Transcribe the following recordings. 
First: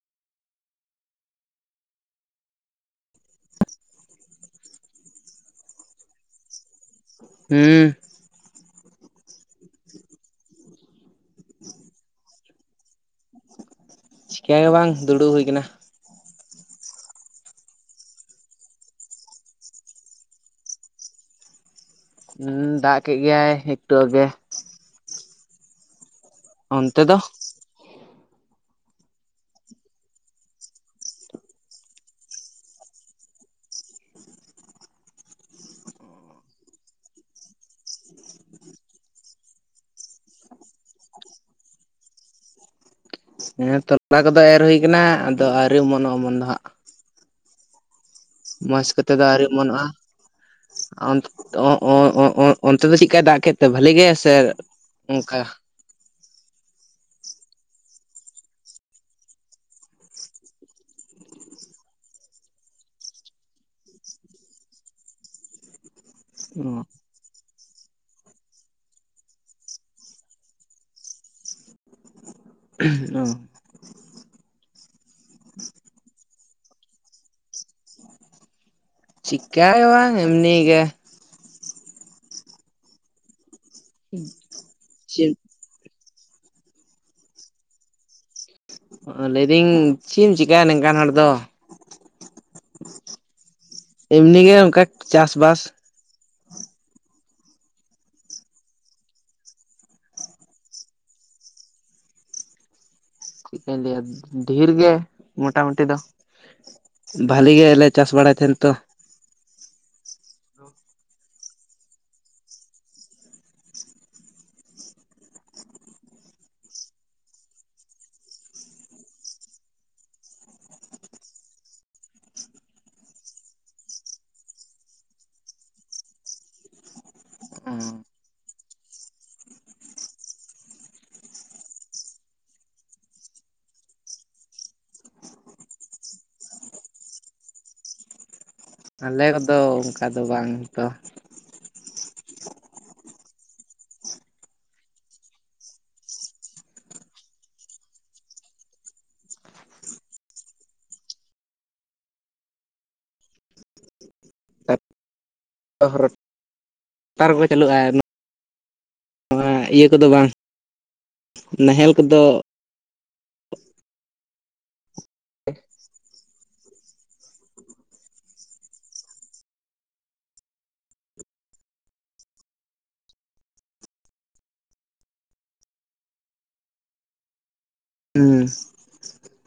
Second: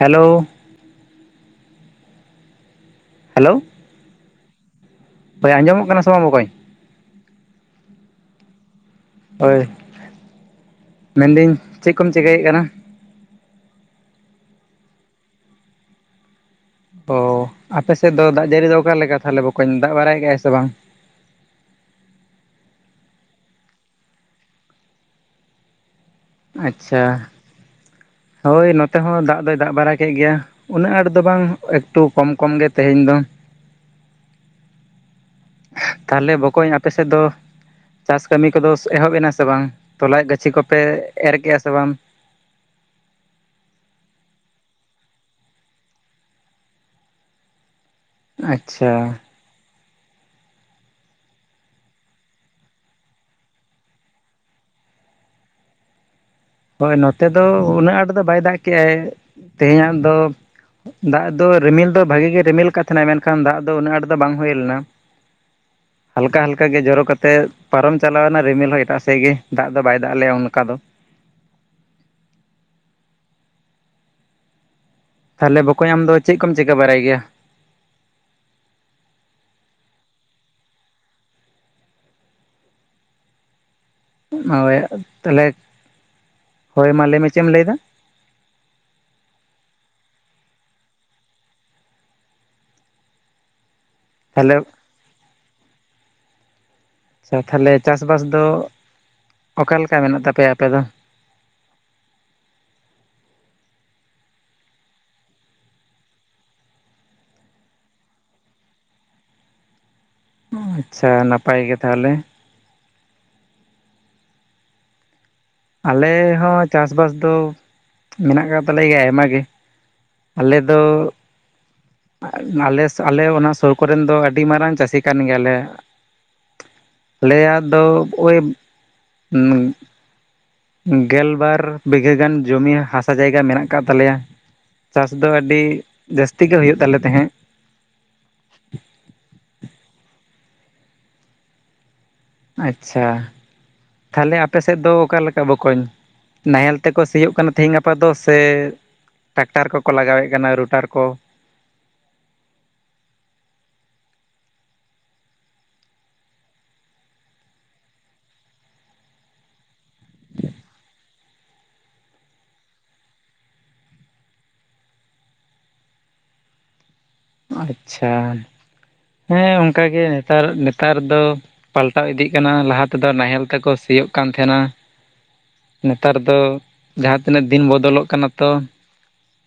Hello. Hello. ᱦᱳᱭ ᱟᱸᱡᱚᱢᱚᱜ ᱠᱟᱱᱟ ᱥᱮ ᱵᱟᱝ ᱵᱚᱠᱚᱧ? ᱦᱩᱸ᱾ ᱦᱳᱭ, ᱢᱮᱱᱫᱟᱹᱧ ᱪᱮᱫ ᱠᱚᱢ ᱪᱤᱠᱟᱹᱭᱮᱫ ᱠᱟᱱᱟ? ᱪᱤᱠᱟᱹ ᱜᱮ ᱵᱟᱝ ᱫᱩᱲᱩᱵ ᱦᱩᱭ ᱠᱟᱱᱟ᱾ ᱚᱻ, ᱟᱯᱮ ᱥᱮᱫ ᱫᱚ ᱫᱟᱜ ᱡᱟᱹᱲᱤ ᱫᱚ ᱚᱠᱟ ᱞᱮᱠᱟ ᱛᱟᱦᱚᱞᱮ ᱵᱚᱠᱚᱧ ᱫᱟᱜ ᱵᱟᱲᱟᱭᱮᱫ ᱜᱮᱭᱟ ᱥᱮ ᱵᱟᱝ? ᱦᱩᱸ ᱫᱟᱜ ᱠᱮᱜ ᱜᱮᱭᱟᱭ ᱮᱠᱴᱩ ᱟᱜᱮ᱾ ᱟᱪᱪᱷᱟ᱾ ᱚᱱᱛᱮ ᱫᱚ ᱦᱳᱭ ᱱᱚᱛᱮ ᱦᱚᱸ ᱫᱟᱜ ᱫᱚᱭ ᱫᱟᱜ ᱵᱟᱲᱟ ᱠᱮᱜ ᱜᱮᱭᱟ ᱩᱱᱟᱹᱜ ᱟᱸᱴ ᱫᱚ ᱵᱟᱝ ᱮᱠᱴᱩ ᱠᱚᱢ ᱠᱚᱢ ᱜᱮ ᱛᱮᱦᱮᱧ ᱫᱚ᱾ ᱛᱟᱦᱚᱞᱮ ᱵᱚᱠᱚᱧ ᱟᱯᱮ ᱥᱮᱫ ᱫᱚ ᱪᱟᱥ ᱠᱟᱹᱢᱤ ᱠᱚᱫᱚ ᱮᱦᱚᱵ ᱮᱱᱟ ᱥᱮ ᱵᱟᱝ? ᱛᱚᱞᱟᱭ ᱜᱟᱹᱪᱷᱤ ᱠᱚᱯᱮ ᱮᱨ ᱠᱮᱜ-ᱟ ᱥᱮ ᱵᱟᱝ? ᱦᱮᱸ ᱛᱚᱞᱟ ᱠᱚᱫᱚ ᱮᱨ ᱦᱩᱭ ᱠᱟᱱᱟ ᱟᱫᱚ ᱟᱹᱣᱨᱤ ᱚᱢᱚᱱᱚᱜ ᱚᱢᱚᱱ ᱫᱚ ᱦᱟᱸᱜ, ᱢᱚᱸᱡᱽ ᱠᱚᱛᱮ ᱟᱪᱪᱷᱟ ᱫᱚ ᱟᱹᱣᱨᱤ ᱚᱢᱚᱱᱚᱜᱼᱟ᱾ ᱚᱱᱛᱮ‌ ᱚᱸᱻᱚᱸᱻ ᱚᱸᱻ ᱚᱸᱻ ᱚᱱᱛᱮ ᱫᱚ ᱪᱮᱫᱠᱟᱭ ᱫᱟᱜ ᱠᱮᱫ ᱛᱮ ᱵᱷᱟᱹᱞᱤ ᱜᱮ ᱥᱮ ᱚᱝᱠᱟ? ᱦᱳᱭ ᱱᱚᱛᱮ ᱫᱚ ᱩᱱᱟᱹᱜ ᱟᱸᱴ ᱫᱚ ᱵᱟᱭ ᱫᱟᱜ ᱠᱮᱜ-ᱟᱭ ᱛᱮᱦᱮᱧᱟᱜ ᱫᱚ, ᱫᱟᱜ ᱫᱚ ᱨᱤᱢᱤᱞ ᱫᱚ ᱵᱷᱟᱜᱤ ᱜᱮ ᱨᱤᱢᱤᱞ ᱠᱟᱜ ᱛᱟᱦᱮᱸᱱᱟᱭ ᱢᱮᱱᱠᱷᱟᱱ ᱫᱟᱜ ᱫᱚ ᱩᱱᱟᱹᱜ ᱟᱸᱴ ᱫᱚ ᱵᱟᱝ ᱦᱩᱭ ᱞᱮᱱᱟ᱾ [inaudible] ᱦᱟᱞᱠᱟ ᱦᱟᱞᱠᱟ ᱜᱮ ᱡᱚᱨᱚ ᱠᱟᱛᱮᱫ ᱯᱟᱨᱚᱢ ᱪᱟᱞᱟᱣᱱᱟ ᱨᱤᱢᱤᱞ ᱦᱚᱸ ᱮᱴᱟᱜ ᱥᱮᱫ ᱜᱮ ᱫᱟᱜ ᱫᱚ ᱵᱟᱭ ᱫᱟᱜ ᱞᱮᱭᱟ ᱚᱱᱠᱟ ᱫᱚ᱾ ᱚ ᱛᱟᱦᱚᱞᱮ ᱵᱚᱠᱚᱧ ᱟᱢ ᱫᱚ ᱪᱮᱫ ᱠᱚᱢ ᱪᱤᱠᱟᱹ ᱵᱟᱲᱟᱭ ᱜᱮᱭᱟ? ᱪᱤᱠᱟᱹ ᱦᱚᱸ ᱵᱟᱝ ᱮᱢᱱᱤ ᱜᱮ᱾ ᱦᱳᱭ ᱪᱮᱫ ᱛᱟᱦᱚᱞᱮ ᱦᱳᱭ ᱢᱟ ᱞᱟᱹᱭ ᱢᱮ ᱪᱮᱫ ᱮᱢ ᱞᱟᱹᱭ ᱫᱟ᱾ ᱞᱟᱹᱭ ᱫᱟᱹᱧ ᱪᱮᱫ ᱮᱢ ᱪᱤᱠᱟᱭᱟ ᱱᱚᱝᱠᱟᱱ ᱦᱚᱲ ᱫᱚ᱾ ᱮᱢᱱᱤ ᱛᱟᱦᱚᱞᱮ ᱜᱮ ᱚᱱᱠᱟ ᱪᱟᱥᱵᱟᱥ, [inaudible] ᱟᱨ ᱛᱟᱦᱚᱞᱮ ᱪᱟᱥ ᱵᱟᱥ ᱫᱚ ᱚᱠᱟᱞᱮᱠᱟ ᱢᱮᱱᱟᱜ ᱛᱟᱯᱮᱭᱟ ᱟᱯᱮ ᱫᱚ? ᱪᱮᱫ ᱠᱟᱧ ᱞᱟᱸᱭᱟ ᱰᱷᱮᱨ ᱜᱮ ᱢᱚᱴᱟᱢᱩᱴᱤ ᱫᱚ᱾ ᱵᱷᱟᱹᱞᱤ ᱜᱮᱞᱮ ᱪᱟᱥ ᱵᱟᱲᱟᱭ ᱛᱟᱦᱮᱱ ᱛᱚ᱾ ᱟᱪᱪᱷᱟ, ᱱᱟᱯᱟᱭ ᱜᱮ ᱛᱟᱦᱚᱞᱮ᱾ ᱟᱞᱮ ᱦᱚᱸ ᱪᱟᱥ ᱵᱟᱥ ᱫᱚ ᱢᱮᱱᱟᱜ ᱟᱠᱟᱫ ᱛᱟᱞᱮ ᱜᱮᱭᱟ ᱟᱭᱢᱟ ᱜᱮ, ᱟᱞᱮᱫ ᱫᱚ ᱟᱞᱮ ᱟᱞᱮ ᱚᱱᱟ ᱥᱩᱨ ᱠᱚᱨᱮᱱ ᱫᱚ ᱟᱹᱰᱤ ᱢᱟᱨᱟᱝ ᱪᱟᱹᱥᱤ ᱠᱟᱱ ᱜᱮᱭᱟᱞᱮ᱾ ᱟᱞᱮᱭᱟᱜ ᱫᱚ ᱳᱭ ᱜᱮᱞᱵᱟᱨ ᱵᱤᱜᱷᱟᱹ ᱜᱟᱱ ᱡᱚᱢᱤ ᱦᱟᱥᱟ ᱡᱟᱭᱜᱟ ᱢᱮᱱᱟᱜ ᱟᱠᱟᱫ ᱛᱟᱞᱮᱭᱟ᱾ ᱪᱟᱥ ᱫᱚ ᱟᱹᱰᱤ ᱡᱟᱹᱥᱛᱤ ᱜᱮ ᱦᱩᱭᱩᱜ ᱛᱟᱞᱮ ᱛᱟᱦᱮᱸᱫ᱾ ᱟᱞᱮ ᱠᱚᱫᱚ ᱚᱱᱠᱟ ᱫᱚ ᱵᱟᱝ ᱛᱚ᱾ ᱟᱪᱪᱷᱟ, ᱛᱟᱦᱚᱞᱮ ᱟᱯᱮ ᱥᱮᱫ ᱫᱚ ᱚᱠᱟᱞᱮᱠᱟ ᱵᱚᱠᱚᱧ? ᱱᱟᱦᱮᱞ ᱛᱮᱠᱚ ᱥᱤᱭᱳᱜ ᱠᱟᱱᱟ ᱛᱤᱦᱤᱧ ᱜᱟᱯᱟ ᱫᱚ ᱥᱮ ᱴᱟᱠᱴᱟᱨ ᱠᱚᱠᱚ ᱞᱟᱜᱟᱣᱮᱫ ᱠᱟᱱᱟ ᱨᱩᱴᱟᱨ ᱠᱚ? [unintelligible] ᱪᱟᱹᱞᱩᱜᱼᱟ ᱱᱚᱣᱟ ᱤᱭᱟᱹ ᱠᱚᱫᱚ ᱵᱟᱝ ᱱᱟᱦᱮᱞ ᱠᱚᱫᱚ [unintelligible] ᱟᱪᱪᱷᱟ, ᱦᱮᱸ ᱚᱱᱠᱟᱜᱮ ᱱᱮᱛᱟᱨ ᱱᱮᱛᱟᱨ ᱫᱚ ᱯᱟᱞᱴᱟᱣ ᱤᱫᱤᱜ ᱠᱟᱱᱟ ᱞᱟᱦᱟ ᱛᱮᱫᱚ ᱱᱟᱦᱮᱞ ᱛᱮᱠᱚ ᱥᱤᱭᱳᱜ ᱠᱟᱱ ᱛᱟᱦᱮᱸᱱᱟ᱾ ᱱᱮᱛᱟᱨ ᱫᱚ ᱡᱟᱦᱟᱸ ᱛᱤᱱᱟᱹᱜ ᱫᱤᱱ ᱵᱚᱫᱚᱞᱚᱜ ᱠᱟᱱᱟ ᱦᱮᱸ ᱛᱚ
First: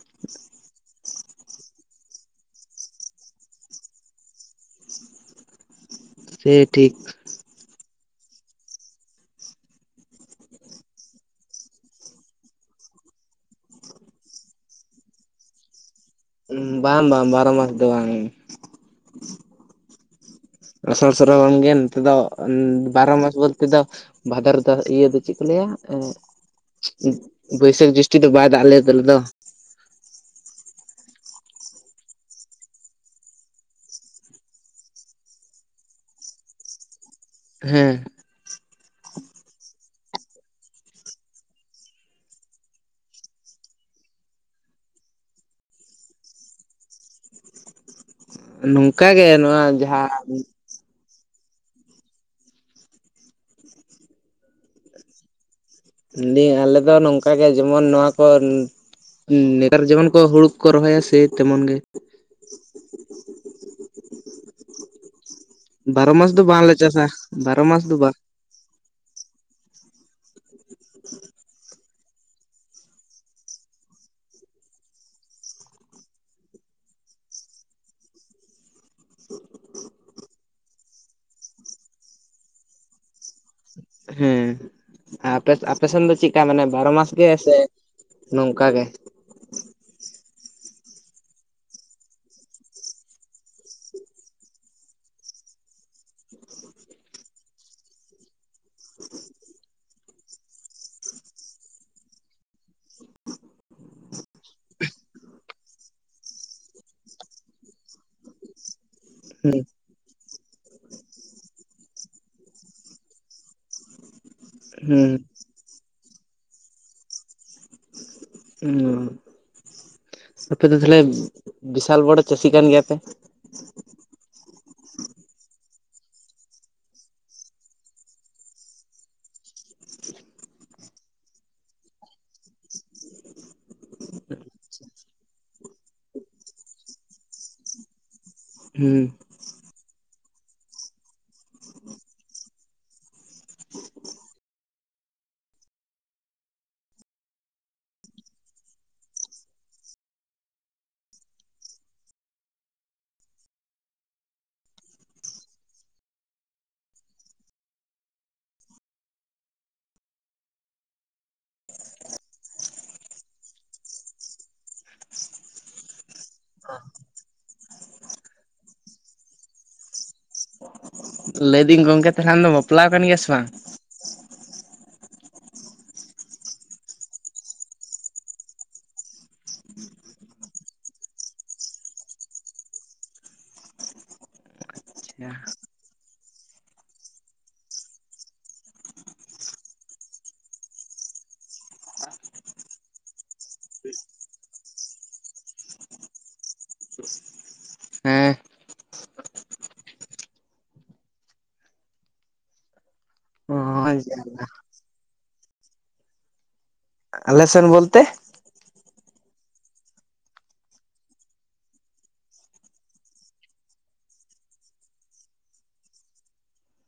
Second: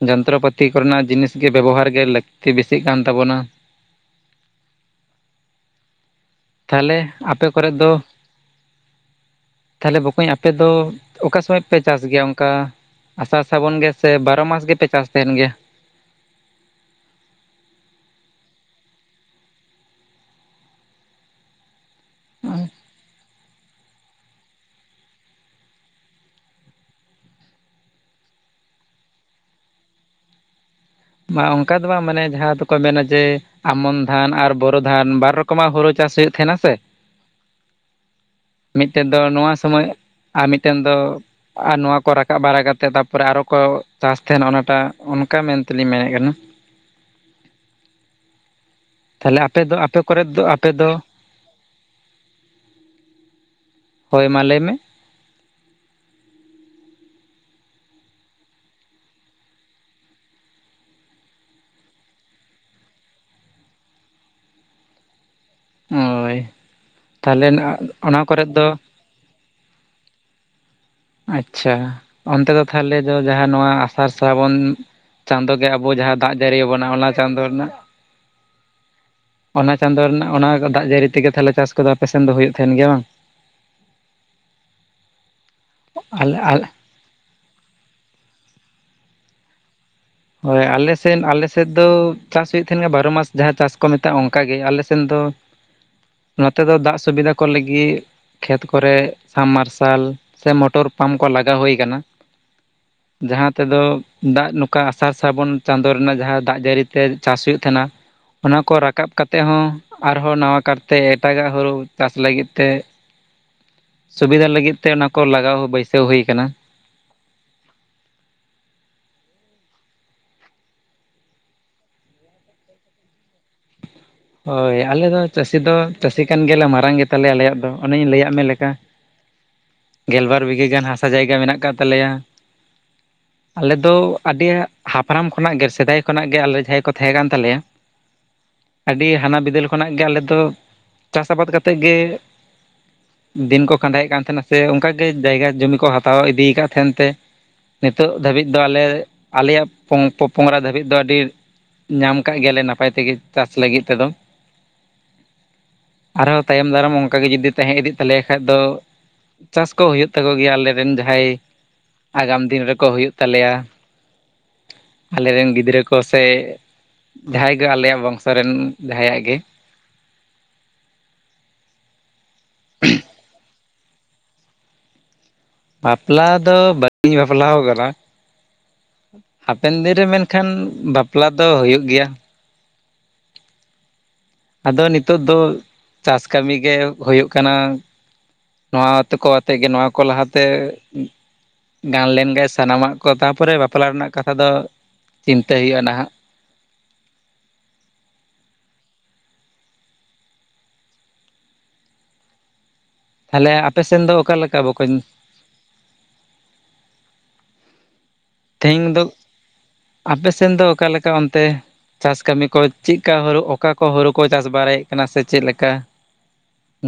ᱡᱚᱱᱛᱨᱚᱯᱟᱹᱛᱤ ᱠᱚᱨᱮᱱᱟᱜ ᱡᱤᱱᱤᱥ ᱜᱮ ᱵᱮᱵᱚᱦᱟᱨ ᱜᱮ ᱞᱟᱹᱠᱛᱤ ᱵᱮᱥᱤᱜ ᱠᱟᱱ ᱛᱟᱵᱚᱱᱟ᱾ ᱥᱮ ᱴᱷᱤᱠ ᱛᱟᱦᱚᱞᱮ ᱟᱯᱮ ᱠᱚᱨᱮ ᱫᱚ ᱛᱟᱦᱚᱞᱮ ᱵᱚᱠᱚᱧ ᱟᱯᱮ ᱫᱚ ᱚᱠᱟ ᱥᱚᱢᱚᱭ ᱯᱮ ᱪᱟᱥ ᱜᱮᱭᱟ? ᱚᱱᱠᱟ ᱟᱥᱟᱲ ᱥᱟᱵᱚᱱ ᱜᱮ ᱥᱮ ᱵᱟᱨᱚ ᱢᱟᱥ ᱜᱮᱯᱮ ᱪᱟᱥ ᱛᱟᱦᱮᱱ ᱜᱮᱭᱟ? ᱵᱟᱝ ᱵᱟᱝ ᱵᱟᱨᱚ ᱢᱟᱥ ᱫᱚ ᱵᱟᱝ᱾ ᱟᱥᱟᱲ ᱥᱚᱨᱟᱵᱚᱱ ᱱᱛᱮ ᱫᱚ ᱵᱟᱨᱚ ᱢᱟᱥ ᱵᱚᱞᱛᱮ ᱫᱚ ᱵᱷᱟᱫᱚᱨ ᱫᱚ ᱤᱭᱟᱹ ᱫᱚ ᱪᱮᱫ ᱠᱚ ᱞᱟᱹᱭᱟ ᱮ ᱵᱟᱹᱭᱥᱟᱹᱠᱷ ᱡᱩᱥᱴᱤ ᱫᱚ ᱵᱟᱭ ᱫᱟᱜ ᱟᱞᱮᱭᱟ ᱟᱞᱮ ᱫᱚ, ᱢᱟ ᱚᱱᱠᱟ ᱫᱚ ᱵᱟᱝ ᱢᱟᱱᱮ ᱡᱟᱦᱟᱸ ᱫᱚᱠᱚ ᱢᱮᱱᱟ ᱡᱮ ᱟᱢᱚᱱ ᱫᱷᱟᱱ ᱟᱨ ᱵᱚᱨᱚ ᱫᱷᱟᱱ ᱵᱟᱨ ᱨᱚᱠᱚᱢᱟᱜ ᱦᱩᱲᱩ ᱪᱟᱥ ᱦᱩᱭᱩᱜ ᱛᱟᱦᱮᱱᱟ ᱥᱮ᱾ ᱦᱮᱸ ᱢᱤᱫᱴᱮᱱ ᱫᱚ ᱱᱚᱣᱟ ᱥᱚᱢᱚᱭ ᱟᱨ ᱢᱤᱫᱴᱮᱱ ᱫᱚ ᱟᱨ ᱱᱚᱣᱟ ᱠᱚ ᱨᱟᱠᱟᱵ ᱵᱟᱲᱟ ᱠᱟᱛᱮᱫ ᱛᱟᱯᱚᱨᱮ ᱟᱨᱚ ᱠᱚ ᱪᱟᱥ ᱛᱟᱦᱮᱱᱟ ᱚᱱᱟᱴᱟᱜ ᱚᱱᱠᱟ ᱢᱮᱱᱛᱮ ᱛᱮᱞᱤᱧ ᱢᱮᱱᱮᱫ ᱠᱟᱱᱟ᱾ ᱱᱚᱝᱠᱟ ᱜᱮ ᱛᱟᱦᱚᱞᱮ ᱟᱯᱮ ᱱᱚᱣᱟ ᱫᱚ ᱟᱯᱮ ᱡᱟᱦᱟᱸ ᱠᱚᱨᱮᱫ ᱫᱚ ᱟᱯᱮ ᱫᱚ ᱦᱳᱭ ᱢᱟ ᱞᱟᱹᱭ ᱢᱮ᱾ ᱢᱮᱱᱫᱤᱧ ᱟᱞᱮ ᱫᱚ ᱱᱚᱝᱠᱟ ᱜᱮ ᱡᱮᱢᱚᱱ ᱱᱚᱣᱟ ᱠᱚ ᱱᱮᱛᱟᱨ ᱡᱮᱢᱚᱱ ᱠᱚ ᱦᱩᱲᱩ ᱠᱚ ᱨᱚᱦᱚᱭᱟ ᱥᱮ ᱛᱮᱢᱚᱱ ᱜᱮ᱾ ᱵᱟᱨᱚ ᱢᱟᱥ ᱫᱚ ᱦᱳᱭ ᱵᱟᱝᱞᱮ ᱪᱟᱥ-ᱟ ᱵᱟᱨᱚ ᱢᱟᱥ ᱫᱚ ᱵᱟᱝ᱾ ᱠᱚᱨᱮ ᱫᱚ- ᱟᱪᱪᱷᱟ, ᱚᱱᱛᱮ ᱫᱚ ᱛᱷᱟᱞᱮ ᱫᱚ ᱡᱟᱦᱟ ᱱᱚᱣᱟ ᱟᱥᱟᱨ ᱥᱨᱟᱵᱚᱱ ᱪᱟᱸᱫᱳ ᱜᱮ ᱟᱵᱚ ᱡᱟᱦᱟ ᱫᱟᱜ ᱡᱟᱹᱨᱤᱭᱟᱵᱚᱱᱟ, ᱚᱱᱟ ᱪᱟᱸᱫᱳ ᱨᱮᱱᱟᱜ ᱚᱱᱟ ᱪᱟᱸᱫᱳ ᱨᱮᱱᱟᱜ, ᱚᱱᱟ ᱫᱟᱜ ᱡᱟᱹᱨᱤ ᱛᱮᱜᱮ ᱛᱷᱟᱞᱮ ᱪᱟᱥ ᱠᱚᱫᱚ ᱟᱯᱮᱥᱮᱱ ᱫᱚ ᱦᱩᱭᱩᱜ ᱛᱟᱦᱮᱱ ᱜᱮᱭᱟ ᱵᱟᱝ? ᱦᱮᱸ, ᱟᱯᱮ ᱟᱯᱮᱥᱱ ᱫᱚ ᱟᱞᱮ ᱪᱮᱜᱠᱟ ᱢᱟᱱᱮ ᱟᱞᱮ ᱵᱟᱨᱚ ᱢᱟᱥ- -ᱜᱮ ᱥᱮ ᱱᱚᱝᱠᱟ ᱜᱮ? ᱦᱳᱭ, ᱟᱞᱮᱥᱱ ᱟᱞᱮᱥᱮᱫ ᱫᱚ ᱪᱟᱥ ᱦᱩᱭᱩᱜ ᱛᱟᱦᱮᱱ ᱜᱮᱭᱟ ᱵᱟᱨᱚ ᱢᱟᱥ ᱡᱟᱦᱟ ᱪᱟᱥ ᱠᱚ ᱢᱮᱛᱟᱜᱼᱟ, ᱚᱱᱠᱟ ᱜᱮ ᱟᱞᱮᱥᱮᱱ ᱫᱚ ᱱᱚᱛᱮ ᱫᱚ ᱫᱟᱜ ᱥᱩᱵᱤᱫᱟ ᱠᱚ ᱞᱟᱹᱜᱤᱫ ᱠᱷᱮᱛ ᱠᱚᱨᱮ ᱥᱟᱸᱵᱢᱟᱨᱥᱟᱞ ᱥᱮ ᱢᱚᱴᱚᱨ ᱯᱟᱢ ᱠᱚ ᱞᱟᱜᱟᱣ ᱦᱩᱭ ᱟᱠᱟᱱᱟ, ᱡᱟᱦᱟᱸ ᱛᱮᱫᱚ ᱫᱟᱜ ᱱᱩ ᱚᱠᱟ ᱟᱥᱟᱨ ᱥᱟᱵᱚᱱ ᱪᱟᱸᱫᱳ ᱨᱮᱱᱟᱜ ᱡᱟᱦᱟᱸ ᱫᱟᱜ ᱡᱟᱹᱨᱤ ᱛᱮ ᱪᱟᱥ ᱦᱩᱭᱩᱜ ᱛᱟᱦᱮᱱᱟ, ᱚᱱᱟ ᱠᱚ ᱨᱟᱠᱟᱵ ᱠᱟᱛᱮ ᱦᱩᱸ ᱦᱚᱸ ᱟᱨᱦᱚᱸ ᱱᱟᱣᱟ ᱠᱟᱨᱛᱮ ᱮᱴᱟᱜᱟᱜ ᱦᱩᱨᱩ ᱪᱟᱥ ᱞᱟᱹᱜᱤᱫ ᱛᱮ, ᱥᱩᱵᱤᱫᱟ ᱞᱟᱹᱜᱤᱫ ᱛᱮ, ᱚᱱᱟ ᱦᱩᱸ ᱠᱚ ᱞᱟᱜᱟᱣ ᱵᱟᱹᱭᱥᱟᱹᱣ ᱦᱩᱭ ᱠᱟᱱᱟ᱾ ᱩᱝᱚ, ᱟᱯᱮ ᱫᱚ ᱛᱷᱟᱞᱮ ᱵᱤᱥᱟᱞ ᱵᱚᱲᱚ ᱪᱟᱥᱤ ᱠᱟᱱ ᱜᱮᱭᱟᱯᱮ! ᱦᱳᱭ, ᱟᱞᱮ ᱫᱚ ᱪᱟᱹᱥᱤ ᱫᱚ ᱪᱟᱹᱥᱤ ᱠᱟᱱ ᱜᱮᱭᱟᱞᱮ, ᱢᱟᱨᱟᱝ ᱜᱮᱛᱟᱞᱮᱭᱟ ᱟᱞᱮᱭᱟᱜ ᱫᱚ ᱚᱱᱮᱹᱧ ᱞᱟᱹᱭᱟᱜ ᱢᱮ ᱞᱮᱠᱟ, ᱜᱮᱞᱵᱟᱨ ᱵᱤᱜᱷᱟᱹ ᱜᱟᱱ ᱦᱟᱥᱟ ᱡᱟᱭᱜᱟ ᱢᱮᱱᱟᱜ ᱠᱟᱫ ᱛᱟᱞᱮᱭᱟ, ᱟᱞᱮ ᱫᱚ ᱟᱰᱤ ᱦᱟᱯᱲᱟᱢ ᱠᱷᱚᱱᱟᱜ ᱜᱮ, ᱥᱮᱫᱟᱭ ᱠᱷᱚᱱᱟᱜ ᱜᱮ, ᱟᱞᱮ ᱡᱟᱦᱟᱸᱭ ᱠᱚ ᱛᱟᱦᱮ ᱠᱟᱱ ᱛᱟᱞᱮᱭᱟ᱾ ᱦᱩᱸ ᱟᱰᱤ ᱦᱟᱱᱟ ᱵᱤᱫᱟᱹᱞ ᱠᱷᱚᱱᱟᱜ ᱜᱮ, ᱟᱞᱮ ᱫᱚ ᱪᱟᱥᱟᱵᱟᱫ ᱠᱟᱛᱮᱫ ᱜᱮ, ᱫᱤᱱ ᱠᱚ ᱠᱟᱸᱫᱟᱭᱮᱜ ᱠᱟᱱ ᱛᱟᱦᱮᱱᱟ ᱥᱮ ᱚᱱᱠᱟ ᱜᱮ, ᱡᱟᱭᱜᱟ ᱡᱩᱢᱤ ᱠᱚ ᱦᱟᱛᱟᱣ ᱤᱫᱤᱭᱟᱠᱟᱫ ᱛᱟᱦᱮᱱ ᱛᱮ, ᱱᱤᱛᱚᱜ ᱫᱷᱟᱹᱵᱤᱡ ᱫᱚ ᱟᱞᱮ, ᱟᱞᱮᱭᱟᱜ ᱯᱚᱝ ᱯᱚᱯᱚᱝᱨᱟ ᱫᱷᱟᱹᱵᱤᱡ ᱫᱚ ᱟᱹᱰᱤ ᱧᱟᱢ ᱠᱟᱜ ᱜᱮᱭᱟᱞᱮ ᱱᱟᱯᱟᱭ ᱛᱮᱜᱮ ᱪᱟᱥ ᱞᱟᱹᱜᱤᱫ ᱛᱮᱫᱚ, ᱟᱨᱦᱚ ᱛᱟᱭᱚᱢ ᱫᱟᱨᱟᱢ ᱚᱱᱠᱟ ᱜᱮ ᱡᱩᱫᱤ ᱛᱟᱦᱮᱸ ᱤᱫᱤᱜ ᱛᱟᱞᱮᱭᱟ ᱠᱷᱟᱡ ᱫᱚ ᱪᱟᱥ ᱠᱚ ᱦᱩᱭᱩᱜ ᱛᱟᱠᱚ ᱜᱮᱭᱟ, ᱟᱞᱮᱨᱮᱱ ᱡᱟᱦᱟᱭ ᱟᱜᱟᱢ ᱫᱤᱱ ᱨᱮᱠᱚ ᱦᱩᱭᱩᱜ ᱛᱟᱞᱮᱭᱟ, ᱟᱞᱮᱨᱮᱱ ᱜᱤᱫᱽᱨᱟᱹ ᱠᱚ ᱥᱮ ᱡᱟᱦᱟᱭ ᱜᱮ ᱟᱞᱮᱭᱟᱜ ᱵᱚᱝᱥ ᱠᱚᱨᱮᱱ ᱡᱟᱦᱟᱭᱟᱜ ᱜᱮ, ᱞᱟᱹᱭᱫᱤᱧ ᱜᱚᱝᱠᱮ ᱛᱟᱦᱞᱮ ᱫᱚ ᱵᱟᱯᱞᱟᱣ ᱠᱟᱱ ᱜᱮᱭᱟ ᱥᱮ ᱵᱟᱝ? ᱵᱟᱯᱞᱟ ᱫᱚ [unintelligible] ᱵᱟᱹᱞᱤᱧ ᱵᱟᱯᱞᱟᱣ ᱠᱟᱱᱟ, ᱦᱟᱯᱮᱱ ᱫᱤᱱ ᱨᱮ ᱢᱮᱱᱠᱷᱟᱱ ᱵᱟᱯᱞᱟ ᱫᱚ ᱦᱩᱭᱩᱜ ᱜᱮᱭᱟ᱾ ᱟᱫᱚ ᱱᱤᱛᱚᱜ ᱫᱚ ᱪᱟᱥ ᱠᱟᱢᱤ ᱜᱮ ᱦᱳᱭᱳᱜ ᱠᱟᱱᱟ᱾ ᱱᱚᱣᱟ ᱛᱮᱠᱚ ᱟᱛᱮᱜᱮ ᱱᱚᱣᱟ ᱠᱚ ᱞᱟᱦᱟᱛᱮ, ᱩᱸ ᱜᱟᱱ ᱞᱮᱱ ᱜᱮ ᱥᱟᱱᱟᱢᱟᱜ ᱠᱚ, ᱛᱟᱯᱚᱨᱮ ᱵᱟᱯᱞᱟ ᱨᱮᱱᱟᱜ ᱠᱟᱛᱷᱟ ᱫᱚ ᱪᱤᱱᱛᱟᱹ ᱦᱩᱭᱩᱜᱼᱟ ᱱᱟᱦᱟᱜ, ᱮᱸ, ᱛᱷᱟᱞᱮ ᱟᱯᱮᱥᱮᱱ ᱫᱚ ᱚᱠᱟ ᱞᱮᱠᱟ ᱵᱚᱠᱚᱹᱧ? ᱟᱞᱮᱥᱮᱱ ᱵᱚᱞᱛᱮ? ᱛᱷᱮᱧ ᱫᱳᱜ ᱟᱯᱮᱥᱱ ᱫᱚ ᱚᱠᱟᱞᱮᱠᱟ ᱚᱱᱛᱮ, ᱪᱟᱥ ᱠᱟᱹᱢᱤ ᱠᱚ ᱪᱮᱜᱠᱟ ᱦᱳᱨᱳ, ᱚᱠᱟ ᱠᱚ ᱦᱳᱨᱳ ᱠᱚ ᱪᱟᱥ ᱵᱟᱨᱟᱭᱮᱜ ᱠᱟᱱᱟ ᱥᱮ ᱪᱮᱫ ᱞᱮᱠᱟ?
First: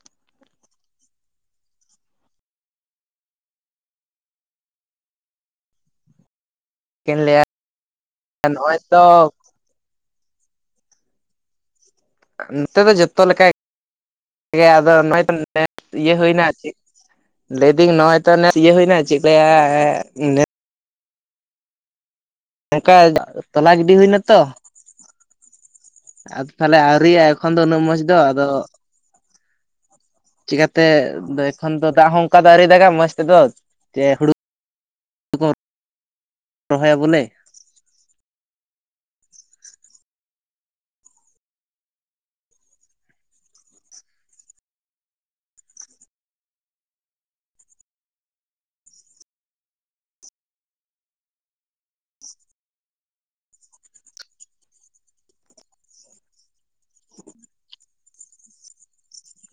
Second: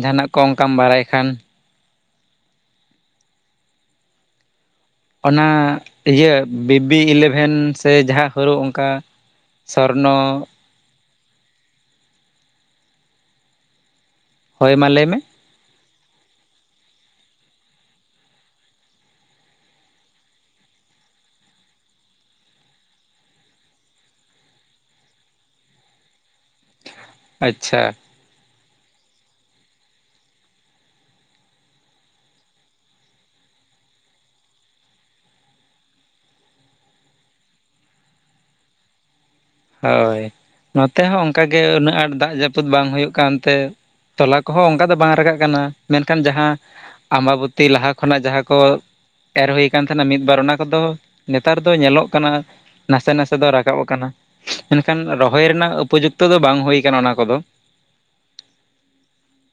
ᱡᱟᱦᱟᱱᱟᱜ ᱠᱚ ᱚᱱᱠᱟᱢ ᱵᱟᱲᱟᱭ ᱠᱷᱟᱱ, ᱚᱱᱟ ᱤᱭᱟᱹ ᱵᱤᱵᱤ ᱪᱮᱫ ᱤᱧ ᱞᱟᱹᱭᱟ ᱤᱞᱮᱵᱷᱮᱱ ᱥᱮ ᱡᱟᱦᱟ ᱦᱳᱨᱳ ᱱᱚᱜᱼᱚᱭ ᱚᱱᱠᱟ, ᱛᱚ ᱥᱚᱨᱱᱚ, ᱱᱚᱛᱮ ᱫᱚ ᱡᱚᱛᱚ ᱞᱮᱠᱟ ᱜᱮ, ᱦᱳᱭ ᱢᱟ ᱟᱫᱚ ᱞᱟᱹᱭ ᱱᱚᱜ ᱢᱮ ᱚᱭ [inaudible] [inaudible] ᱤᱭᱟᱹ ᱦᱩᱭᱱᱟ [inaudible] ᱞᱟᱹᱭᱫᱤᱧ ᱱᱚᱜᱼᱚᱭ ᱛᱚ ᱱᱮ ᱤᱭᱟᱹ ᱦᱩᱭᱱᱟ ᱪᱮᱫᱞᱟᱹᱭᱟ ᱮ ᱱᱮ ᱚᱱᱠᱟ [inaudible] ᱛᱚᱞᱟ ᱜᱤᱰᱤ ᱦᱩᱭᱱᱟᱛᱚ ᱟᱫᱚ ᱛᱷᱟᱞᱮ ᱟᱹᱣᱨᱤᱭᱟᱜ ᱮᱠᱷᱚᱱ ᱫᱚ ᱩᱱᱟᱹᱜ ᱟᱪᱪᱷᱟ ᱢᱚᱡᱽ ᱫᱚ ᱟᱫᱚ, ᱪᱮᱠᱟᱛᱮ ᱫᱚ ᱮᱠᱷᱚᱱ ᱫᱚ ᱫᱟᱜ ᱦᱚᱸ ᱚᱱᱠᱟ ᱫᱚ ᱟᱹᱣᱨᱤ ᱫᱟᱜᱟ ᱢᱚᱡᱽ ᱛᱮᱫᱚ, ᱡᱮ ᱦᱩᱲᱩ- ᱠᱚ -ᱨᱚᱦᱚᱭᱟ ᱵᱚᱞᱮᱹ, ᱦᱳᱭ, ᱱᱚᱛᱮ ᱦᱚᱸ ᱚᱱᱠᱟᱜᱮ, ᱩᱱᱟᱹᱜ ᱟᱸᱴ ᱫᱟᱜ ᱡᱟᱯᱩᱫ ᱵᱟᱝ ᱦᱩᱭᱩᱜ ᱠᱟᱱᱛᱮ- -ᱛᱚᱞᱟ ᱠᱚᱦᱚᱸ ᱚᱱᱠᱟ ᱫᱚ ᱵᱟᱝ ᱨᱟᱠᱟᱜ ᱠᱟᱱᱟ ᱢᱮᱱᱠᱷᱟᱱ ᱡᱟᱦᱟᱸ 'ᱟᱸᱵᱟᱵᱚᱛᱤ' ᱞᱟᱦᱟ ᱠᱷᱚᱱᱟᱜ ᱡᱟᱦᱟ ᱠᱚ ᱮᱨ ᱦᱩᱭ ᱟᱠᱟᱱ ᱛᱟᱦᱱᱟ ᱢᱤᱫ ᱵᱟᱨ ᱚᱱᱟ ᱠᱚᱫᱚ, ᱱᱮᱛᱟᱨ ᱫᱚ ᱧᱮᱞᱚᱜ ᱠᱟᱱᱟ, ᱱᱟᱥᱮ, ᱱᱟᱥᱮ ᱫᱚ ᱨᱟᱠᱟᱵ ᱟᱠᱟᱱᱟ ᱾ ᱢᱮᱱᱠᱷᱟᱱ, ᱨᱚᱦᱚᱭ ᱨᱮᱱᱟᱜ ᱩᱯᱚᱡᱩᱠᱛᱚ ᱫᱚ, ᱵᱟᱝ ᱦᱩᱭ ᱟᱠᱟᱱᱟ ᱚᱱᱟ ᱠᱚᱫᱚ ᱾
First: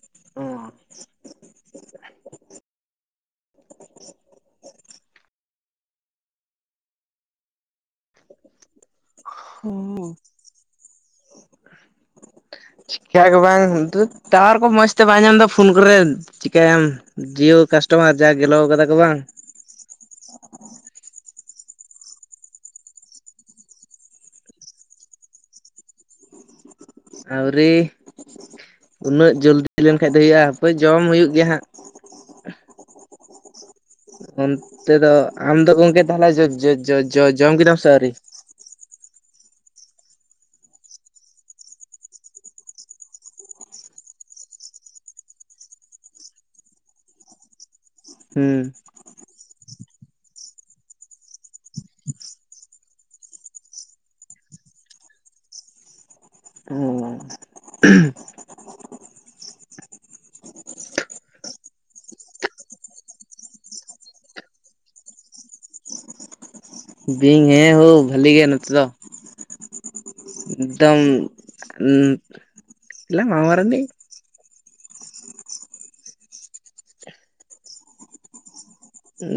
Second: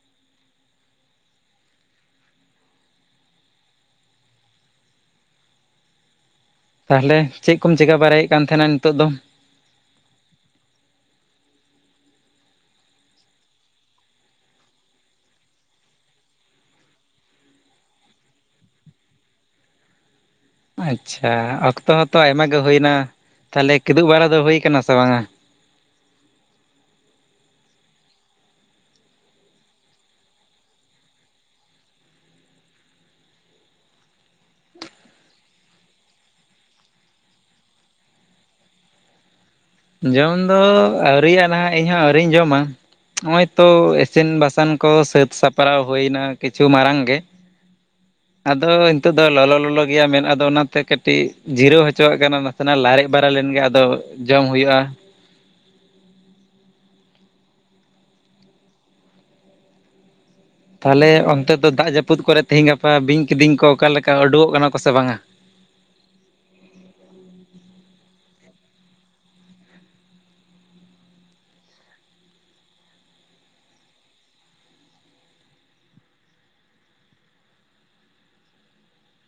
[inaudible] [inaudible] ᱛᱟᱦᱚᱞᱮ, ᱪᱮᱫ? ᱠᱚᱢ ᱪᱤᱠᱟᱹ ᱵᱟᱲᱟᱭᱮᱫ ᱠᱟᱱ ᱛᱟᱦᱮᱱᱟ, ᱱᱤᱛᱚᱜ ᱫᱚ? ᱦᱩᱸ [unintelligible] [inaudible] ᱪᱤᱠᱟ ᱜᱮ ᱵᱟᱝ? ᱴᱟᱣᱟᱨ ᱠᱚ ᱢᱚᱸᱡᱽ ᱛᱮ, ᱵᱟᱭ ᱧᱟᱢ ᱮᱫᱟ ᱯᱷᱳᱱ ᱠᱚᱨᱮ, ᱪᱤᱠᱟᱹᱭᱟᱢ? ᱡᱤᱭᱳ ᱠᱟᱥᱴᱚᱢᱟᱨ, ᱡᱟ ᱜᱮᱞᱚ ᱟᱠᱟᱫᱟ ᱠᱚ ᱵᱟᱝ? ᱟᱪᱪᱷᱟ, ᱚᱠᱛᱚ ᱦᱚᱸ ᱛᱚ ᱟᱭᱢᱟ ᱜᱮ ᱦᱩᱭ ᱮᱱᱟ ᱾ ᱛᱟᱦᱚᱞᱮ, ᱠᱤᱫᱩᱵ ᱵᱮᱲᱟ ᱫᱚ ᱦᱩᱭ ᱟᱠᱟᱱᱟ ᱥᱮ ᱵᱟᱝᱟ? ᱟᱹᱣᱨᱤ, ᱩᱱᱟᱹᱜ ᱡᱚᱞᱫᱤ ᱞᱮᱱᱠᱷᱟᱱ ᱫᱚ, ᱦᱩᱭᱩᱜᱼᱟ ᱾ ᱦᱟᱯᱚᱭ ᱡᱚᱢ ᱦᱩᱭᱩᱜ ᱜᱮᱭᱟ, ᱦᱟᱸᱜ ᱾ ᱚᱱᱛᱮ ᱫᱚ, ᱟᱢ ᱫᱚ ᱜᱚᱝᱠᱮ, ᱛᱟᱦᱚᱞᱮ, ᱡᱚ ᱡᱚ ᱡᱚ ᱡᱚᱢ, ᱠᱮᱫᱟᱢ ᱥᱮ ᱟᱹᱣᱨᱤ? ᱡᱚᱢ ᱫᱚ, ᱟᱹᱣᱨᱤᱭᱟᱜ ᱱᱷᱟᱸᱜ, ᱤᱧᱦᱚᱸ ᱟᱹᱣᱨᱤᱧ ᱡᱚᱢᱟ ᱾ ᱱᱚᱜᱼᱚᱭ ᱛᱚ, ᱤᱥᱤᱱ ᱵᱟᱥᱟᱝ ᱠᱚ, ᱥᱟᱹᱛ ᱥᱟᱯᱲᱟᱣ ᱦᱩᱭ ᱮᱱᱟ, ᱠᱤᱪᱷᱩ ᱢᱟᱲᱟᱝ ᱜᱮ ᱾ ᱦᱩᱸ ᱟᱼᱫᱚᱭ ᱾ ᱱᱤᱛᱚᱜ ᱫᱚ, ᱞᱚᱞᱚ ᱞᱚᱞᱚ ᱜᱮᱭᱟ, ᱢᱮᱱ ᱟᱫᱚ ᱚᱱᱟᱛᱮ, ᱠᱟᱹᱴᱤᱡ ᱡᱤᱨᱟᱹᱣ ᱦᱚᱪᱚᱣᱚᱜ ᱠᱟᱱᱟ ᱾ ᱱᱟᱥᱮᱱᱟᱜ ᱞᱟᱲᱮᱡ, ᱵᱟᱲᱟ ᱞᱮᱱᱜᱤ ᱟᱫᱚ ᱾ ᱡᱚᱢ ᱦᱩᱭᱩᱜᱼᱟ ᱾ ᱳᱸᱻ᱾ᱸ ᱛᱟᱦᱚᱞᱮ, ᱚᱱᱛᱮ ᱫᱚ ᱫᱟᱜ ᱡᱟᱹᱯᱩᱫ ᱠᱚᱨᱮ, ᱛᱤᱦᱤᱧ ᱜᱟᱯᱟ, ᱵᱤᱧ ᱠᱤᱰᱤᱧ ᱠᱚ, ᱚᱠᱟ ᱞᱮᱠᱟ, ᱩᱰᱩᱠᱚᱜ ᱠᱟᱱᱟ ᱠᱚ ᱥᱮ ᱵᱟᱝᱟ? ᱵᱤᱧ ᱾ ᱦᱮᱸ, ᱦᱳ ᱵᱷᱟᱹᱞᱤ ᱜᱮᱭᱟ ᱱᱚᱛᱮ ᱫᱚ ᱾ ᱫᱚᱢ ᱩ ᱢᱟ ᱢᱟᱨᱚᱱᱮ [unintelligible] ᱦᱩᱸ [inaudible]